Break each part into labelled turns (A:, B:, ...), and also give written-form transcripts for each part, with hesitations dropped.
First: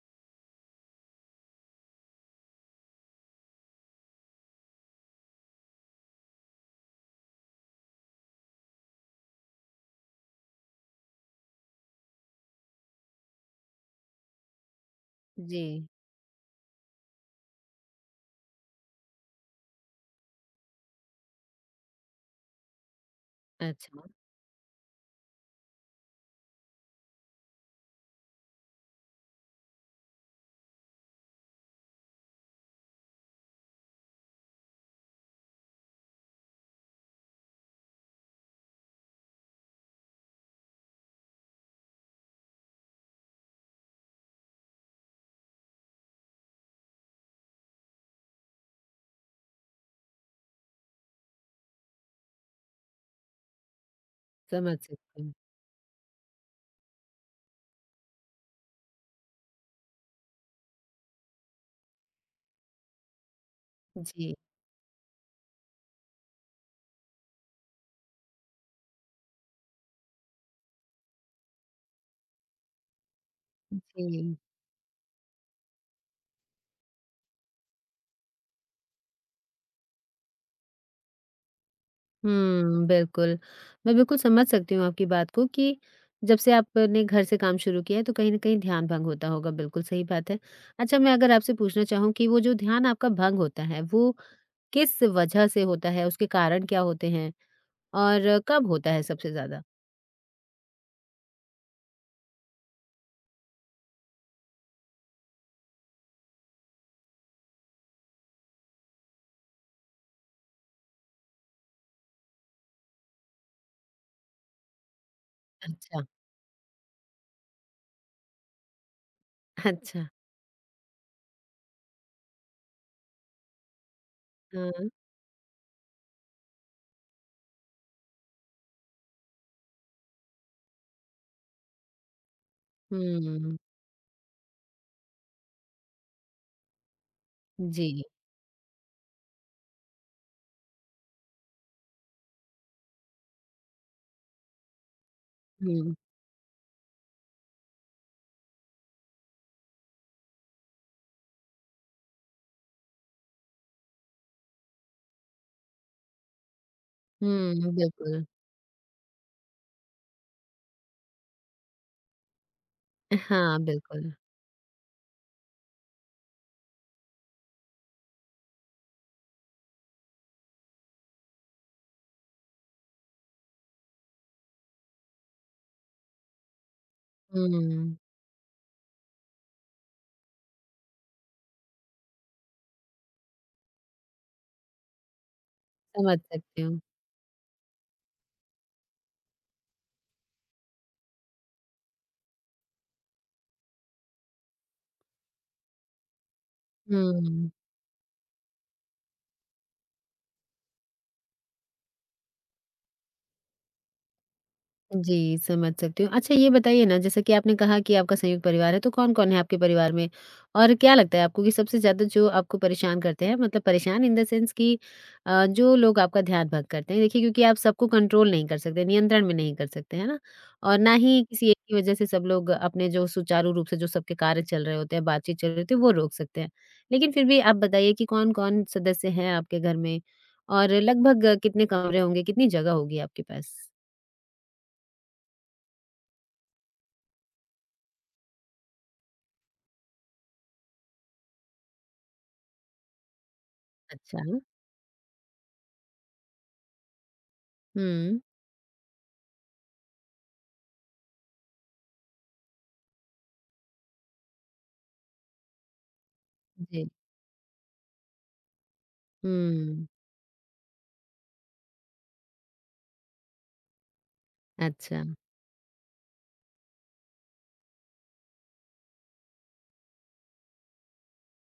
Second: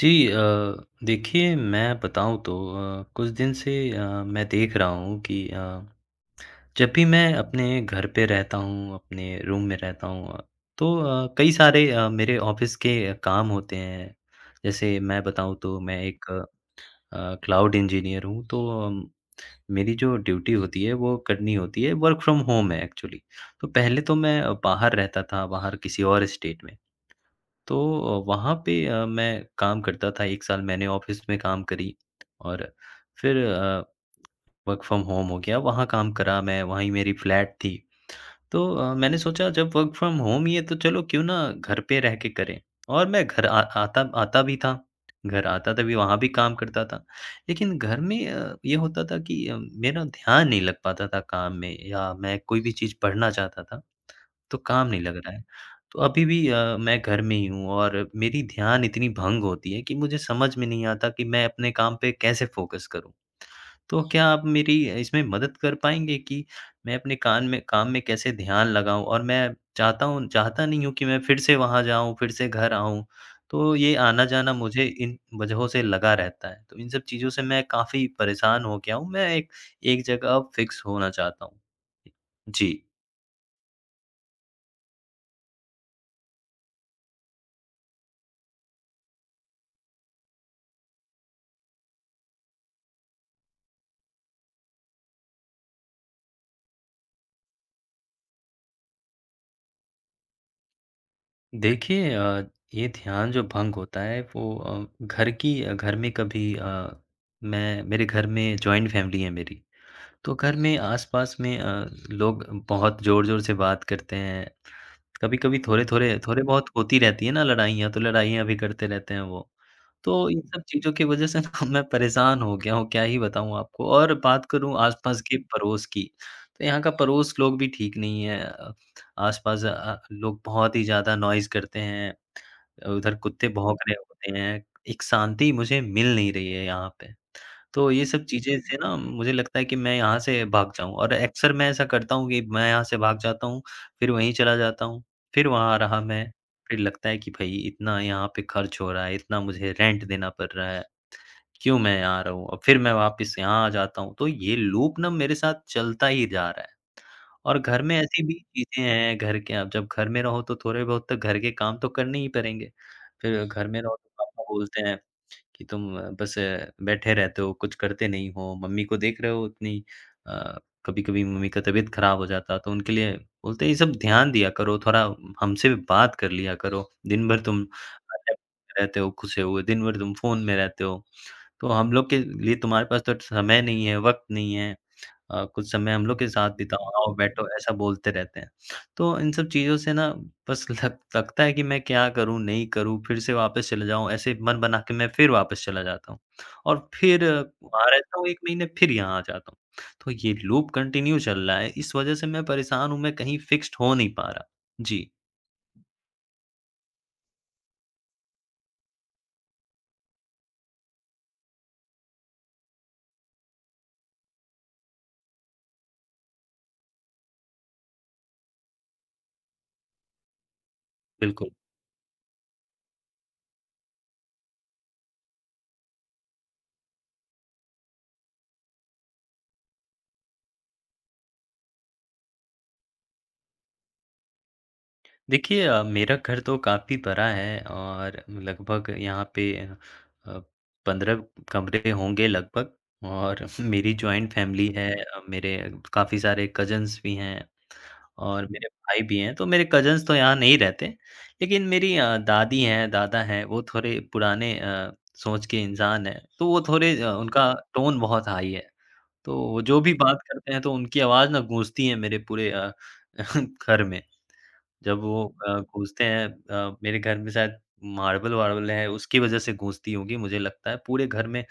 A: जी, देखिए मैं बताऊँ तो कुछ दिन से मैं देख रहा हूँ कि जब भी मैं अपने घर पे रहता हूँ, अपने रूम में रहता हूँ तो कई सारे मेरे ऑफ़िस के काम होते हैं। जैसे मैं बताऊँ
B: जी।
A: तो मैं एक क्लाउड इंजीनियर हूँ तो मेरी जो ड्यूटी होती है वो करनी होती है, वर्क फ्रॉम होम है एक्चुअली। तो पहले
B: अच्छा,
A: तो मैं बाहर रहता था, बाहर किसी और स्टेट में। तो वहाँ पे मैं काम करता था, 1 साल मैंने ऑफ़िस में काम करी और फिर वर्क फ्रॉम होम हो गया, वहाँ काम करा मैं, वहीं मेरी फ्लैट थी। तो मैंने सोचा जब वर्क फ्रॉम होम ही है तो चलो क्यों ना घर पे रह के करें, और मैं घर आ आता आता भी था, घर आता था, भी वहाँ भी काम करता था। लेकिन घर में ये होता था कि मेरा ध्यान नहीं लग पाता था काम में, या मैं कोई भी चीज़ पढ़ना चाहता था। तो
B: समझ
A: काम नहीं लग
B: सकती
A: रहा
B: हूँ।
A: है। तो अभी भी मैं घर में ही हूँ, और मेरी ध्यान इतनी भंग होती है कि मुझे समझ में नहीं आता कि मैं अपने काम पे कैसे फ़ोकस करूँ। तो क्या
B: जी,
A: आप मेरी इसमें मदद कर पाएँगे कि मैं अपने कान में, काम में कैसे ध्यान लगाऊँ? और मैं चाहता हूँ, चाहता नहीं हूँ कि मैं फिर से वहाँ जाऊँ, फिर से घर आऊँ। तो ये
B: जी।
A: आना-जाना मुझे इन वजहों से लगा रहता है। तो इन सब चीज़ों से मैं काफ़ी परेशान हो गया हूँ। मैं एक एक जगह अब फ़िक्स होना चाहता हूँ। जी।
B: हुँ, बिल्कुल। मैं बिल्कुल समझ सकती हूँ आपकी बात को कि जब से आपने घर से काम शुरू किया है तो कहीं न कहीं ध्यान भंग होता होगा, बिल्कुल सही बात है। अच्छा, मैं अगर आपसे पूछना चाहूँ कि वो जो ध्यान आपका भंग होता है, वो किस वजह से होता है? उसके कारण क्या होते हैं? और कब होता है सबसे ज़्यादा?
A: देखिए ये ध्यान जो भंग होता है, वो घर की, घर में कभी मैं मेरे घर में जॉइंट फैमिली है मेरी। तो घर में आस-पास में लोग बहुत ज़ोर-ज़ोर से बात करते हैं। कभी-कभी
B: अच्छा,
A: थोड़े-थोड़े थोड़े बहुत होती रहती है ना लड़ाइयाँ, तो लड़ाइयाँ भी करते रहते हैं वो।
B: अच्छा।
A: तो इन सब चीज़ों की वज़ह से ना मैं परेशान हो गया हूँ, क्या ही बताऊँ आपको। और बात करूँ
B: हाँ,
A: आस-पास के पड़ोस की, तो यहाँ का पड़ोस लोग भी ठीक नहीं है। आस-पास लोग बहुत ही ज़्यादा नॉइज़ करते हैं, उधर कुत्ते
B: हुँ।
A: भौंक रहे होते हैं, एक शांति मुझे मिल नहीं रही है यहाँ पे। तो
B: जी,
A: ये सब चीज़ें से ना मुझे लगता है कि मैं यहाँ से भाग जाऊँ, और अक्सर मैं ऐसा करता हूँ कि मैं यहाँ से भाग जाता हूँ, फिर वहीं चला जाता हूँ, फिर वहाँ
B: हुँ।
A: रहा मैं, फिर लगता है कि भई इतना यहाँ पे खर्च हो रहा है, इतना मुझे रेंट देना पड़ रहा है, क्यों मैं यहाँ रहूँ? और फिर मैं वापस यहाँ आ जाता हूँ, तो ये लूप ना मेरे साथ चलता ही जा रहा है। और
B: हुँ,
A: घर में ऐसी
B: बिल्कुल।
A: भी चीज़ें हैं, घर के अब, जब घर में रहो तो थोड़े बहुत तो घर के काम तो करने ही पड़ेंगे, फिर
B: हाँ,
A: घर में रहो तो
B: बिल्कुल।
A: पापा बोलते हैं कि तुम बस बैठे रहते हो, कुछ करते नहीं हो, मम्मी को देख रहे हो उतनी, अ, कभी-कभी मम्मी का तबीयत खराब हो जाता, तो उनके लिए बोलते हैं, "ये सब ध्यान दिया करो, थोड़ा हमसे भी बात कर लिया करो। दिन भर
B: हुँ,
A: तुम लैपटॉप में रहते हो घुसे हुए, दिन भर तुम फ़ोन में रहते हो, तो हम लोग के लिए तुम्हारे पास तो समय नहीं है, वक़्त नहीं है।" कुछ समय हम लोग
B: समझ
A: के साथ
B: सकती हूँ।
A: बिताओ, आओ बैठो, ऐसा बोलते रहते हैं। तो इन सब चीज़ों से ना बस लग लगता है कि मैं क्या करूँ, नहीं करूँ, फिर से वापस चले जाऊँ, ऐसे मन बना के मैं फिर वापस चला जाता हूँ। और फिर
B: हुँ।
A: वहाँ रहता हूँ 1 महीने, फिर यहाँ आ जाता हूँ। तो ये लूप कंटिन्यू चल रहा है, इस वजह से मैं परेशान हूँ, मैं कहीं फिक्स्ड हो नहीं पा रहा। जी,
B: जी, समझ सकती हूँ। अच्छा, ये बताइए ना, जैसा कि आपने कहा कि आपका संयुक्त परिवार है, तो कौन-कौन है आपके परिवार में? और क्या लगता है आपको कि सबसे ज़्यादा जो आपको परेशान करते हैं, मतलब परेशान इन द सेंस कि जो लोग आपका ध्यान भंग करते हैं। देखिए, क्योंकि आप सबको कंट्रोल नहीं कर सकते, नियंत्रण में नहीं कर सकते, है ना? और ना ही
A: बिल्कुल।
B: किसी एक की वजह से सब लोग अपने जो सुचारू रूप से जो सबके कार्य चल रहे होते हैं, बातचीत चल रही होती है, वो रोक सकते हैं। लेकिन फिर भी आप बताइए कि कौन-कौन सदस्य हैं आपके घर में और लगभग कितने कमरे होंगे, कितनी जगह होगी आपके पास?
A: देखिए मेरा घर तो काफ़ी बड़ा है, और लगभग यहाँ पे 15 कमरे होंगे लगभग, और मेरी
B: अच्छा,
A: जॉइंट फैमिली है। मेरे काफ़ी सारे कज़न्स भी हैं
B: हुँ।
A: और मेरे भाई भी हैं, तो मेरे कज़न्स तो यहाँ नहीं रहते, लेकिन मेरी दादी हैं, दादा हैं, वो थोड़े पुराने सोच के इंसान हैं, तो वो
B: जी,
A: थोड़े उनका टोन बहुत हाई है, तो वो जो
B: हुँ,
A: भी बात करते हैं तो उनकी आवाज़ ना गूंजती है मेरे पूरे घर में। जब
B: अच्छा,
A: वो गूँजते हैं मेरे घर में, शायद मार्बल-वार्बल है, उसकी वजह से गूँजती होंगी मुझे लगता है, पूरे घर में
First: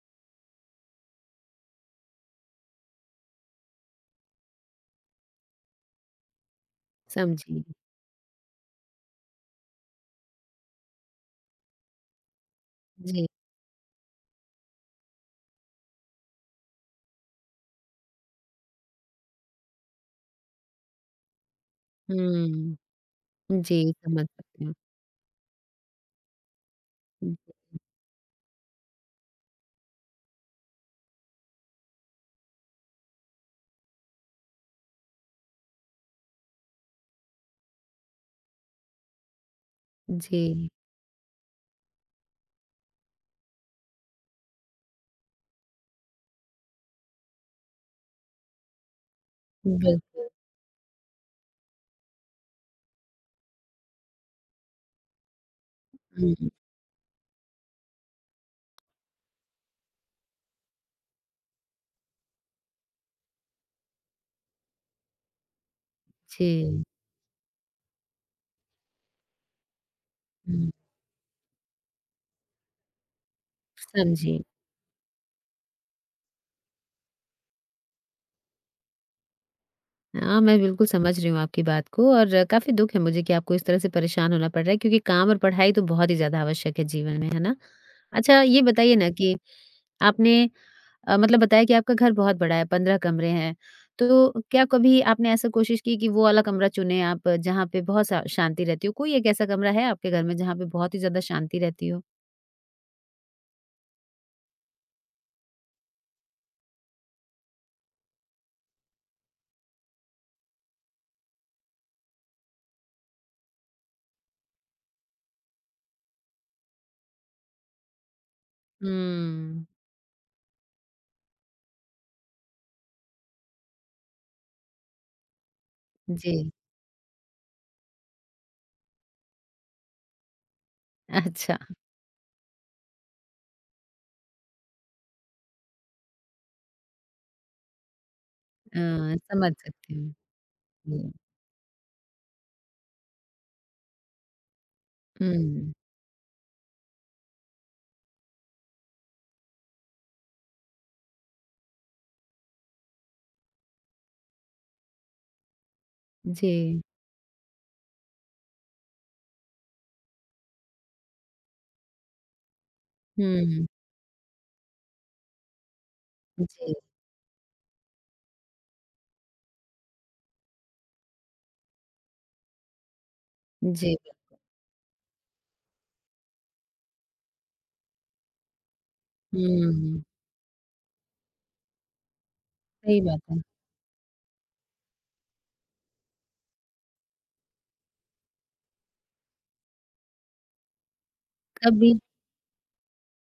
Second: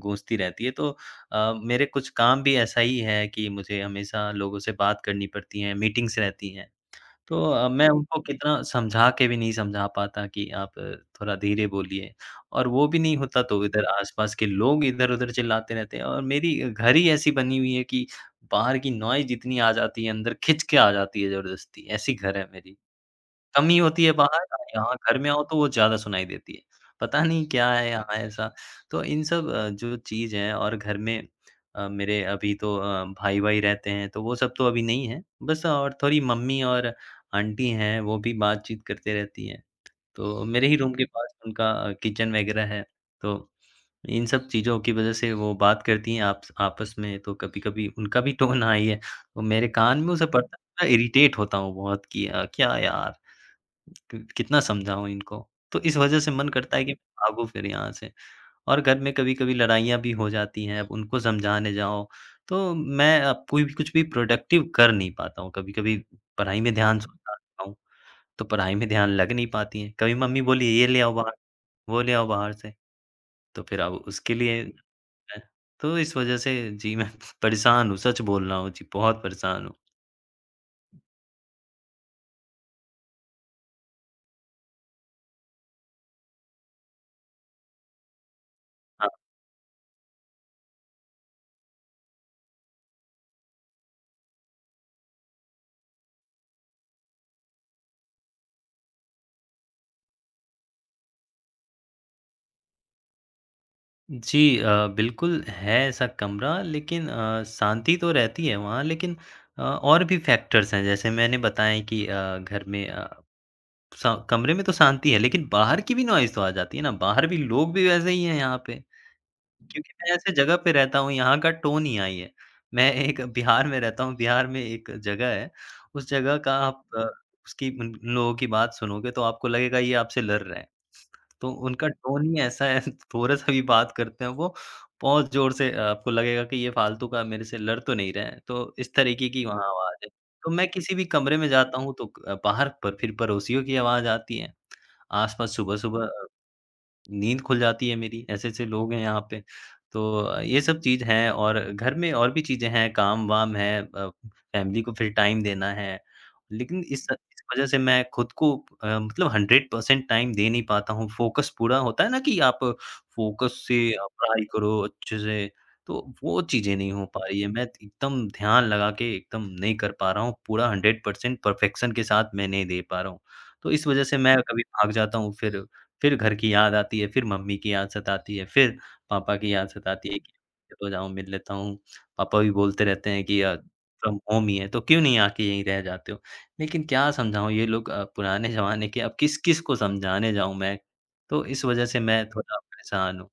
A: गूँजती रहती है। तो मेरे कुछ काम भी ऐसा ही है कि मुझे हमेशा लोगों से बात करनी पड़ती है, मीटिंग्स रहती हैं। तो
B: समझी।
A: मैं, जी। उनको कितना समझा के भी नहीं समझा पाता कि आप थोड़ा धीरे बोलिए, और वो भी नहीं
B: जी,
A: होता तो इधर आस-पास के लोग इधर-उधर चिल्लाते रहते हैं, और मेरी घर ही ऐसी बनी हुई है कि बाहर की नॉइज़ इतनी आ जाती है, अंदर खिंच के आ जाती है ज़बरदस्ती, ऐसी घर है
B: हुँ,
A: मेरी। कम ही
B: जी,
A: होती है
B: समझ
A: बाहर,
B: सकती हूँ।
A: यहाँ घर में आओ तो वो ज़्यादा सुनाई देती है। पता नहीं क्या है यहाँ ऐसा? तो इन सब जो चीज़ है, और घर में मेरे अभी तो भाई-वाई रहते हैं, तो वो सब तो अभी नहीं है। बस और थोड़ी मम्मी और आंटी हैं, वो भी बातचीत करते रहती हैं। तो मेरे
B: जी,
A: ही रूम के पास उनका किचन वगैरह है, तो इन सब चीज़ों की वज़ह से वो बात करती हैं आप्स आपस में, तो कभी-कभी उनका भी टोन हाई है, तो मेरे कान में उसे
B: बिल्कुल,
A: पड़ता है, मैं इरिटेट होता हूँ बहुत कि क्या यार! कि कितना समझाऊँ इनको? तो इस वजह से मन
B: हुँ,
A: करता है कि भागो फिर यहाँ से, और घर में कभी-कभी लड़ाइयाँ भी हो जाती हैं, अब उनको समझाने जाओ, तो मैं अब कोई भी कुछ भी प्रोडक्टिव कर नहीं पाता हूँ। कभी-कभी पढ़ाई में
B: जी,
A: ध्यान सोचता हूँ, तो पढ़ाई में ध्यान लग नहीं पाती है। कभी मम्मी बोली,
B: हुँ,
A: "ये ले आओ बाहर, वो ले आओ बाहर से।" तो फिर अब उसके
B: समझी।
A: लिए मैं- तो इस वजह से, जी, मैं परेशान हूँ, सच बोल रहा हूँ जी, बहुत परेशान हूँ।
B: हाँ, मैं बिल्कुल समझ रही हूँ आपकी बात को और काफ़ी दुःख है मुझे कि आपको इस तरह से परेशान होना पड़ रहा है, क्योंकि काम और पढ़ाई तो बहुत ही ज़्यादा आवश्यक है जीवन में, है ना? अच्छा, ये बताइए ना कि आपने मतलब बताया कि आपका घर बहुत बड़ा है, 15 कमरे हैं। तो क्या कभी आपने ऐसा कोशिश की कि वो वाला कमरा चुनें आप जहाँ पे बहुत सा शांति रहती हो? कोई एक ऐसा कमरा है आपके घर में जहाँ पे बहुत ही ज़्यादा शांति रहती हो?
A: जी, बिल्कुल है ऐसा कमरा, लेकिन शांति तो रहती है वहाँ, लेकिन और भी फैक्टर्स हैं, जैसे मैंने बताया कि घर में सा कमरे में तो शांति है, लेकिन बाहर की भी नॉइज़ तो आ जाती है ना, बाहर भी लोग भी वैसे ही हैं यहाँ पे।
B: हुँ।
A: क्योंकि मैं ऐसे जगह पे रहता हूँ, यहाँ का टोन ही यही है। मैं एक बिहार में रहता हूँ, बिहार में एक जगह है, उस
B: जी।
A: जगह का आप उसकी, उन लोगों की बात सुनोगे तो आपको लगेगा ये आपसे लड़ रहे हैं। तो
B: अच्छा।
A: उनका टोन ही ऐसा है, थोड़ा-सा भी बात करते हैं वो, बहुत ज़ोर से, आपको लगेगा कि ये फ़ालतू का मेरे से लड़ तो नहीं रहे हैं, तो इस तरीके की
B: समझ
A: वहाँ
B: सकती
A: आवाज़ है।
B: हूँ।
A: तो मैं किसी भी
B: हुँ।
A: कमरे में जाता हूँ तो क बाहर पर फिर पड़ोसियों की आवाज़ आती है, आस-पास,
B: हुँ।
A: सुबह-सुबह नींद खुल जाती है मेरी, ऐसे-ऐसे लोग हैं यहाँ पे। तो ये सब चीज़ है, और घर में और भी चीज़ें हैं, काम-वाम है, फैमिली को फिर टाइम देना है।
B: जी।
A: लेकिन इस वज़ह से मैं खुद को मतलब 100% टाइम दे नहीं पाता हूँ, फ़ोकस पूरा होता है ना कि आप फ़ोकस
B: हुँ।
A: से आप पढ़ाई करो अच्छे से, तो वो चीज़ें
B: जी।
A: नहीं हो पा रही है। मैं एकदम ध्यान लगा के एकदम नहीं कर पा रहा हूँ, पूरा 100% परफेक्शन के साथ मैं नहीं दे पा रहा हूँ। तो इस
B: जी।
A: वज़ह से मैं कभी भाग जाता हूँ, फिर घर की याद आती है, फिर मम्मी की याद सताती है, फिर पापा की याद
B: हुँ।
A: सताती है कि चलो जाओ मिल लेता हूँ। पापा भी बोलते
B: सही
A: रहते
B: बात
A: हैं
B: है।
A: कि फ्रॉम होम ही है, तो क्यों नहीं आके यहीं रह जाते हो? लेकिन क्या समझाऊँ ये लोग पुराने ज़माने के, अब किस-किस को समझाने जाऊँ मैं? तो इस वज़ह
B: कभी
A: से मैं थोड़ा परेशान हूँ।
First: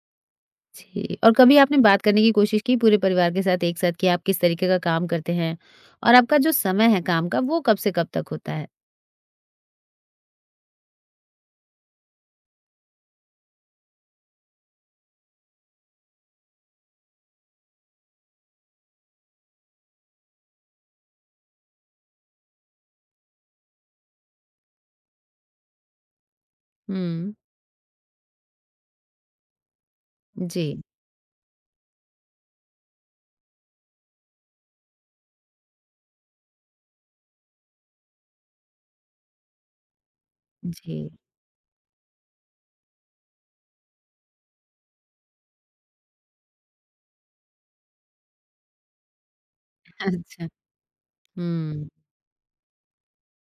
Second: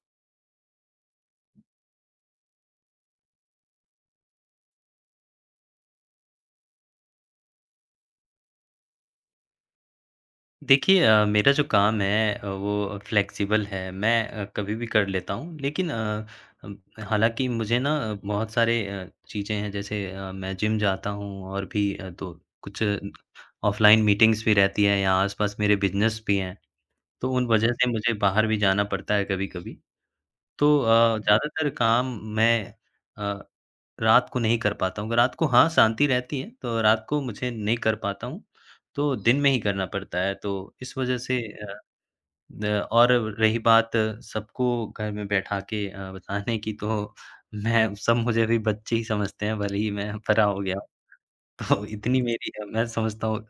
B: जी, और कभी आपने बात करने की कोशिश की पूरे परिवार के साथ एक साथ कि आप किस तरीके का काम करते हैं? और आपका जो समय है काम का वो कब से कब तक होता है?
A: देखिए मेरा जो काम है वो फ्लेक्सिबल है। मैं कभी भी कर लेता हूँ। लेकिन अम, हालाँकि मुझे ना बहुत सारे चीज़ें हैं, जैसे मैं जिम जाता हूँ, और भी तो कुछ ऑफ़लाइन मीटिंग्स भी रहती हैं, या आस-पास मेरे बिज़नेस भी हैं। तो
B: हुँ,
A: उन वजह से मुझे बाहर भी जाना पड़ता है कभी-कभी। तो
B: जी,
A: ज़्यादातर काम मैं अ, रात को नहीं कर पाता हूँ। रात को हाँ, शांति रहती है, तो रात को मुझे नहीं कर पाता हूँ, तो दिन में ही करना पड़ता है। तो
B: जी।
A: इस वज़ह से अ, न और रही बात सबको घर में बैठा के बताने की, तो मैं सब, मुझे अभी बच्चे ही समझते हैं, भले ही मैं बड़ा
B: अच्छा,
A: हो गया हूँ। तो
B: हुँ,
A: इतनी मेरी मैं समझता हूँ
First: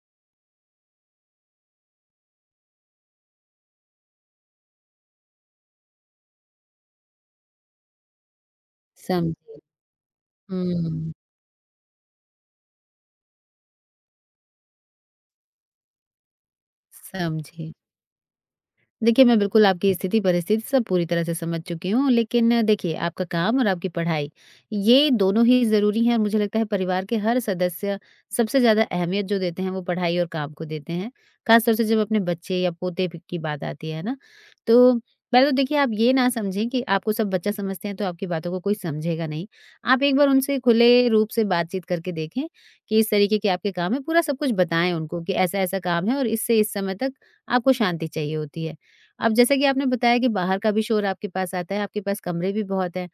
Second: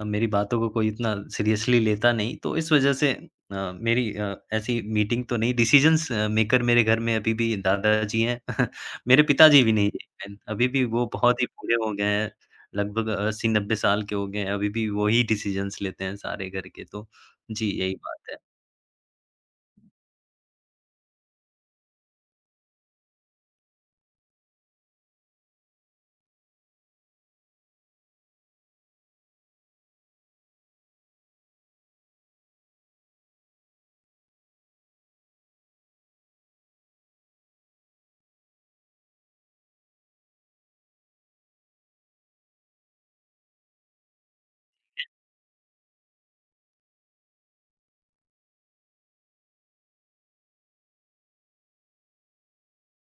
A: मेरी बातों को कोई इतना सीरियसली लेता नहीं, तो इस वज़ह से मेरी ऐसी मीटिंग तो नहीं, डिसीज़न्स मेकर मेरे घर में अभी भी दादाजी हैं। मेरे
B: समझी।
A: पिताजी भी नहीं हैं, अभी भी वो
B: हुँ,
A: बहुत ही बूढ़े हो गए हैं, लगभग 80-90 साल के हो गए हैं, अभी भी वही डिसीज़न्स लेते हैं सारे घर के, तो। जी,
B: समझी।
A: यही बात है।
B: देखिए, मैं बिल्कुल आपकी स्थिति परिस्थिति सब पूरी तरह से समझ चुकी हूँ। लेकिन देखिए, आपका काम और आपकी पढ़ाई, ये दोनों ही ज़रूरी हैं और मुझे लगता है परिवार के हर सदस्य सबसे ज़्यादा अहमियत जो देते हैं वो पढ़ाई और काम को देते हैं। ख़ास तौर से जब अपने बच्चे या पोते प की बात आती है ना? तो पहले तो देखिए, आप ये ना समझें कि आपको सब बच्चा समझते हैं तो आपकी बातों को कोई समझेगा नहीं। आप एक बार उनसे खुले रूप से बातचीत करके देखें कि इस तरीके के आपके काम हैं। पूरा सब कुछ बताएँ उनको कि ऐसा-ऐसा काम है और इससे इस समय तक आपको शांति चाहिए होती है। अब जैसा कि आपने बताया कि बाहर का भी शोर आपके पास आता है, आपके पास कमरे भी बहुत हैं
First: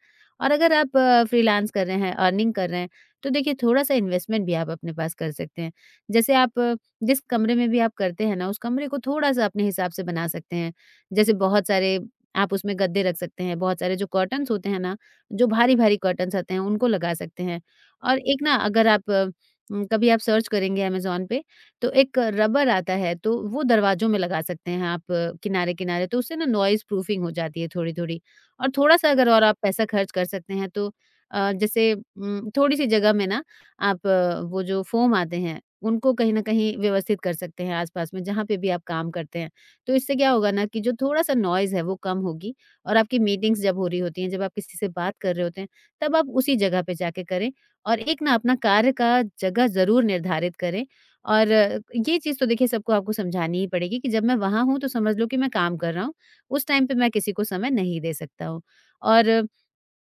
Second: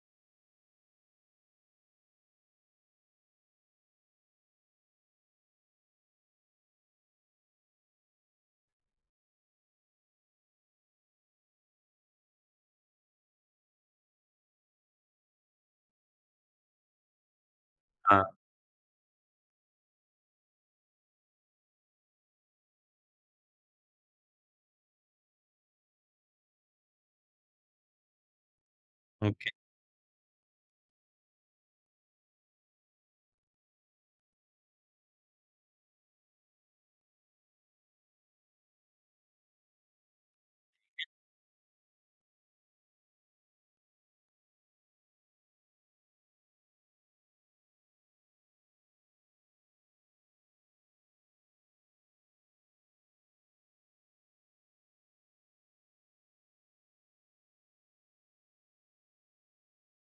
B: और अगर आप फ्रीलांस कर रहे हैं, अर्निंग कर रहे हैं, तो देखिए थोड़ा-सा इन्वेस्टमेंट भी आप अपने पास कर सकते हैं। जैसे आप जिस कमरे में भी आप करते हैं ना, उस कमरे को थोड़ा-सा अपने हिसाब से बना सकते हैं। जैसे बहुत सारे आप उसमें गद्दे रख सकते हैं, बहुत सारे जो कर्टन्स होते हैं ना, जो भारी-भारी कर्टन्स आते हैं, उनको लगा सकते हैं। और
A: हाँ,
B: एक ना, अगर आप कभी आप सर्च करेंगे अमेज़न पे तो एक रबर आता है, तो वो दरवाज़ों में लगा सकते हैं आप किनारे-किनारे, तो उससे ना नॉइज़ प्रूफिंग हो जाती है थोड़ी-थोड़ी। और थोड़ा-सा अगर और
A: ओके।
B: आप पैसा खर्च कर सकते हैं, तो जैसे थोड़ी-सी जगह में ना आप वो जो फ़ोम आते हैं उनको कहीं न कहीं व्यवस्थित कर सकते हैं आस-पास में जहाँ पे भी आप काम करते हैं। तो इससे क्या होगा ना कि जो थोड़ा-सा नॉइज़ है वो कम होगी और आपकी मीटिंग्स जब हो रही होती हैं, जब आप किसी से बात कर रहे होते हैं, तब आप उसी जगह पे जाके करें। और एक ना अपना कार्य का जगह ज़रूर निर्धारित करें और ये चीज़ तो देखिए सबको आपको समझानी ही पड़ेगी कि जब मैं वहाँ हूँ तो समझ लो कि मैं काम कर रहा हूँ, उस टाइम पे मैं किसी को समय नहीं दे सकता हूँ। और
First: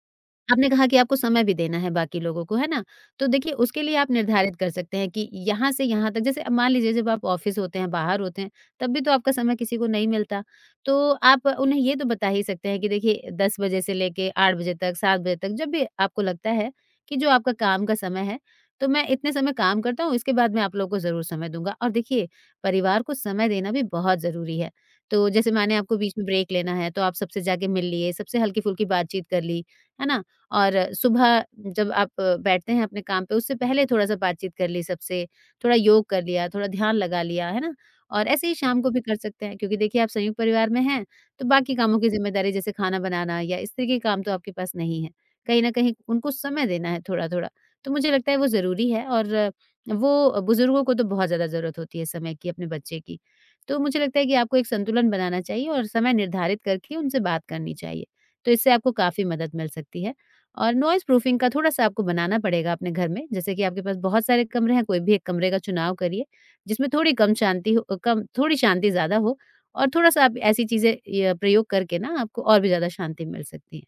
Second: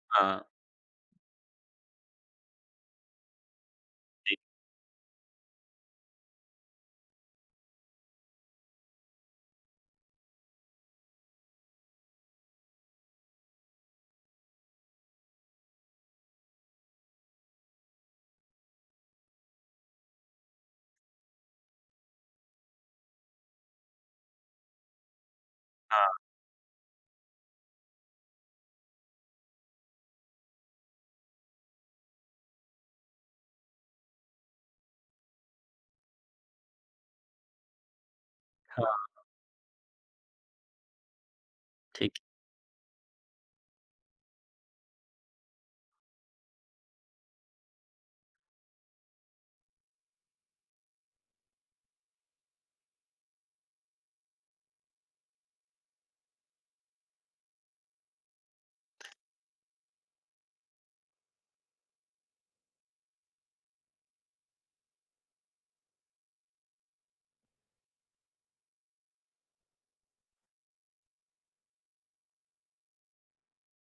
A: हाँ,
B: आपने कहा कि आपको समय भी देना है बाकी लोगों को, है ना? तो देखिए उसके लिए आप निर्धारित कर सकते हैं कि यहाँ से यहाँ तक, जैसे अब मान लीजिए, जब आप ऑफ़िस होते हैं, बाहर होते हैं, तब भी तो आपका समय किसी को नहीं मिलता। तो आप उन्हें ये तो बता ही सकते हैं कि देखिए 10 बजे से लेके 8 बजे तक, 7 बजे तक जब भी आपको लगता है कि जो आपका काम का समय है, तो मैं इतने समय काम करता हूँ, इसके बाद मैं आप लोगों को ज़रूर समय दूँगा। और देखिए, परिवार को समय देना भी बहुत ज़रूरी है। तो जैसे माने, आपको बीच में ब्रेक लेना है, तो आप सबसे जाके मिल लिए, सबसे हल्की-फुल्की बातचीत कर ली, है ना? और सुबह जब आप बैठते हैं अपने काम पे, उससे पहले थोड़ा-सा बातचीत कर ली सबसे, थोड़ा योग कर लिया, थोड़ा ध्यान लगा लिया, है ना? और ऐसे ही शाम को भी
A: हाँ,
B: कर सकते हैं, क्योंकि देखिए आप संयुक्त परिवार में हैं, तो बाकी कामों की
A: ठीक।
B: ज़िम्मेदारी जैसे खाना बनाना या इस तरह के काम तो आपके पास नहीं है। कहीं न कहीं उनको समय देना है थोड़ा-थोड़ा, तो मुझे लगता है वो ज़रूरी है और वो बुज़ुर्गों को तो बहुत ज़्यादा ज़रूरत होती है समय की, अपने बच्चे की। तो मुझे लगता है कि आपको एक संतुलन बनाना चाहिए और समय निर्धारित करके उनसे बात करनी चाहिए, तो इससे आपको काफ़ी मदद मिल सकती है। और नॉइज़ प्रूफिंग का थोड़ा-सा आपको बनाना पड़ेगा अपने घर में, जैसे कि आपके पास बहुत सारे कमरे हैं, कोई भी एक कमरे का चुनाव करिए, जिसमें थोड़ी कम शांति हो, कम थोड़ी शांति ज़्यादा हो और थोड़ा-सा आप ऐसी चीज़ें य प्रयोग करके ना आपको और भी ज़्यादा शांति मिल सकती है।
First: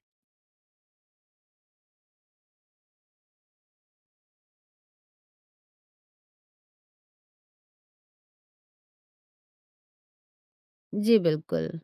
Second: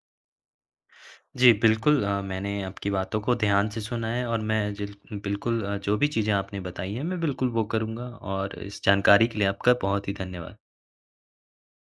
A: जी, बिल्कुल, मैंने आपकी बातों को ध्यान से सुना है, और मैं जिल बिल्कुल जो भी चीज़ें आपने बताई हैं, मैं बिल्कुल वो करूँगा, और इस जानकारी के लिए आपका बहुत ही धन्यवाद।
B: जी, बिल्कुल।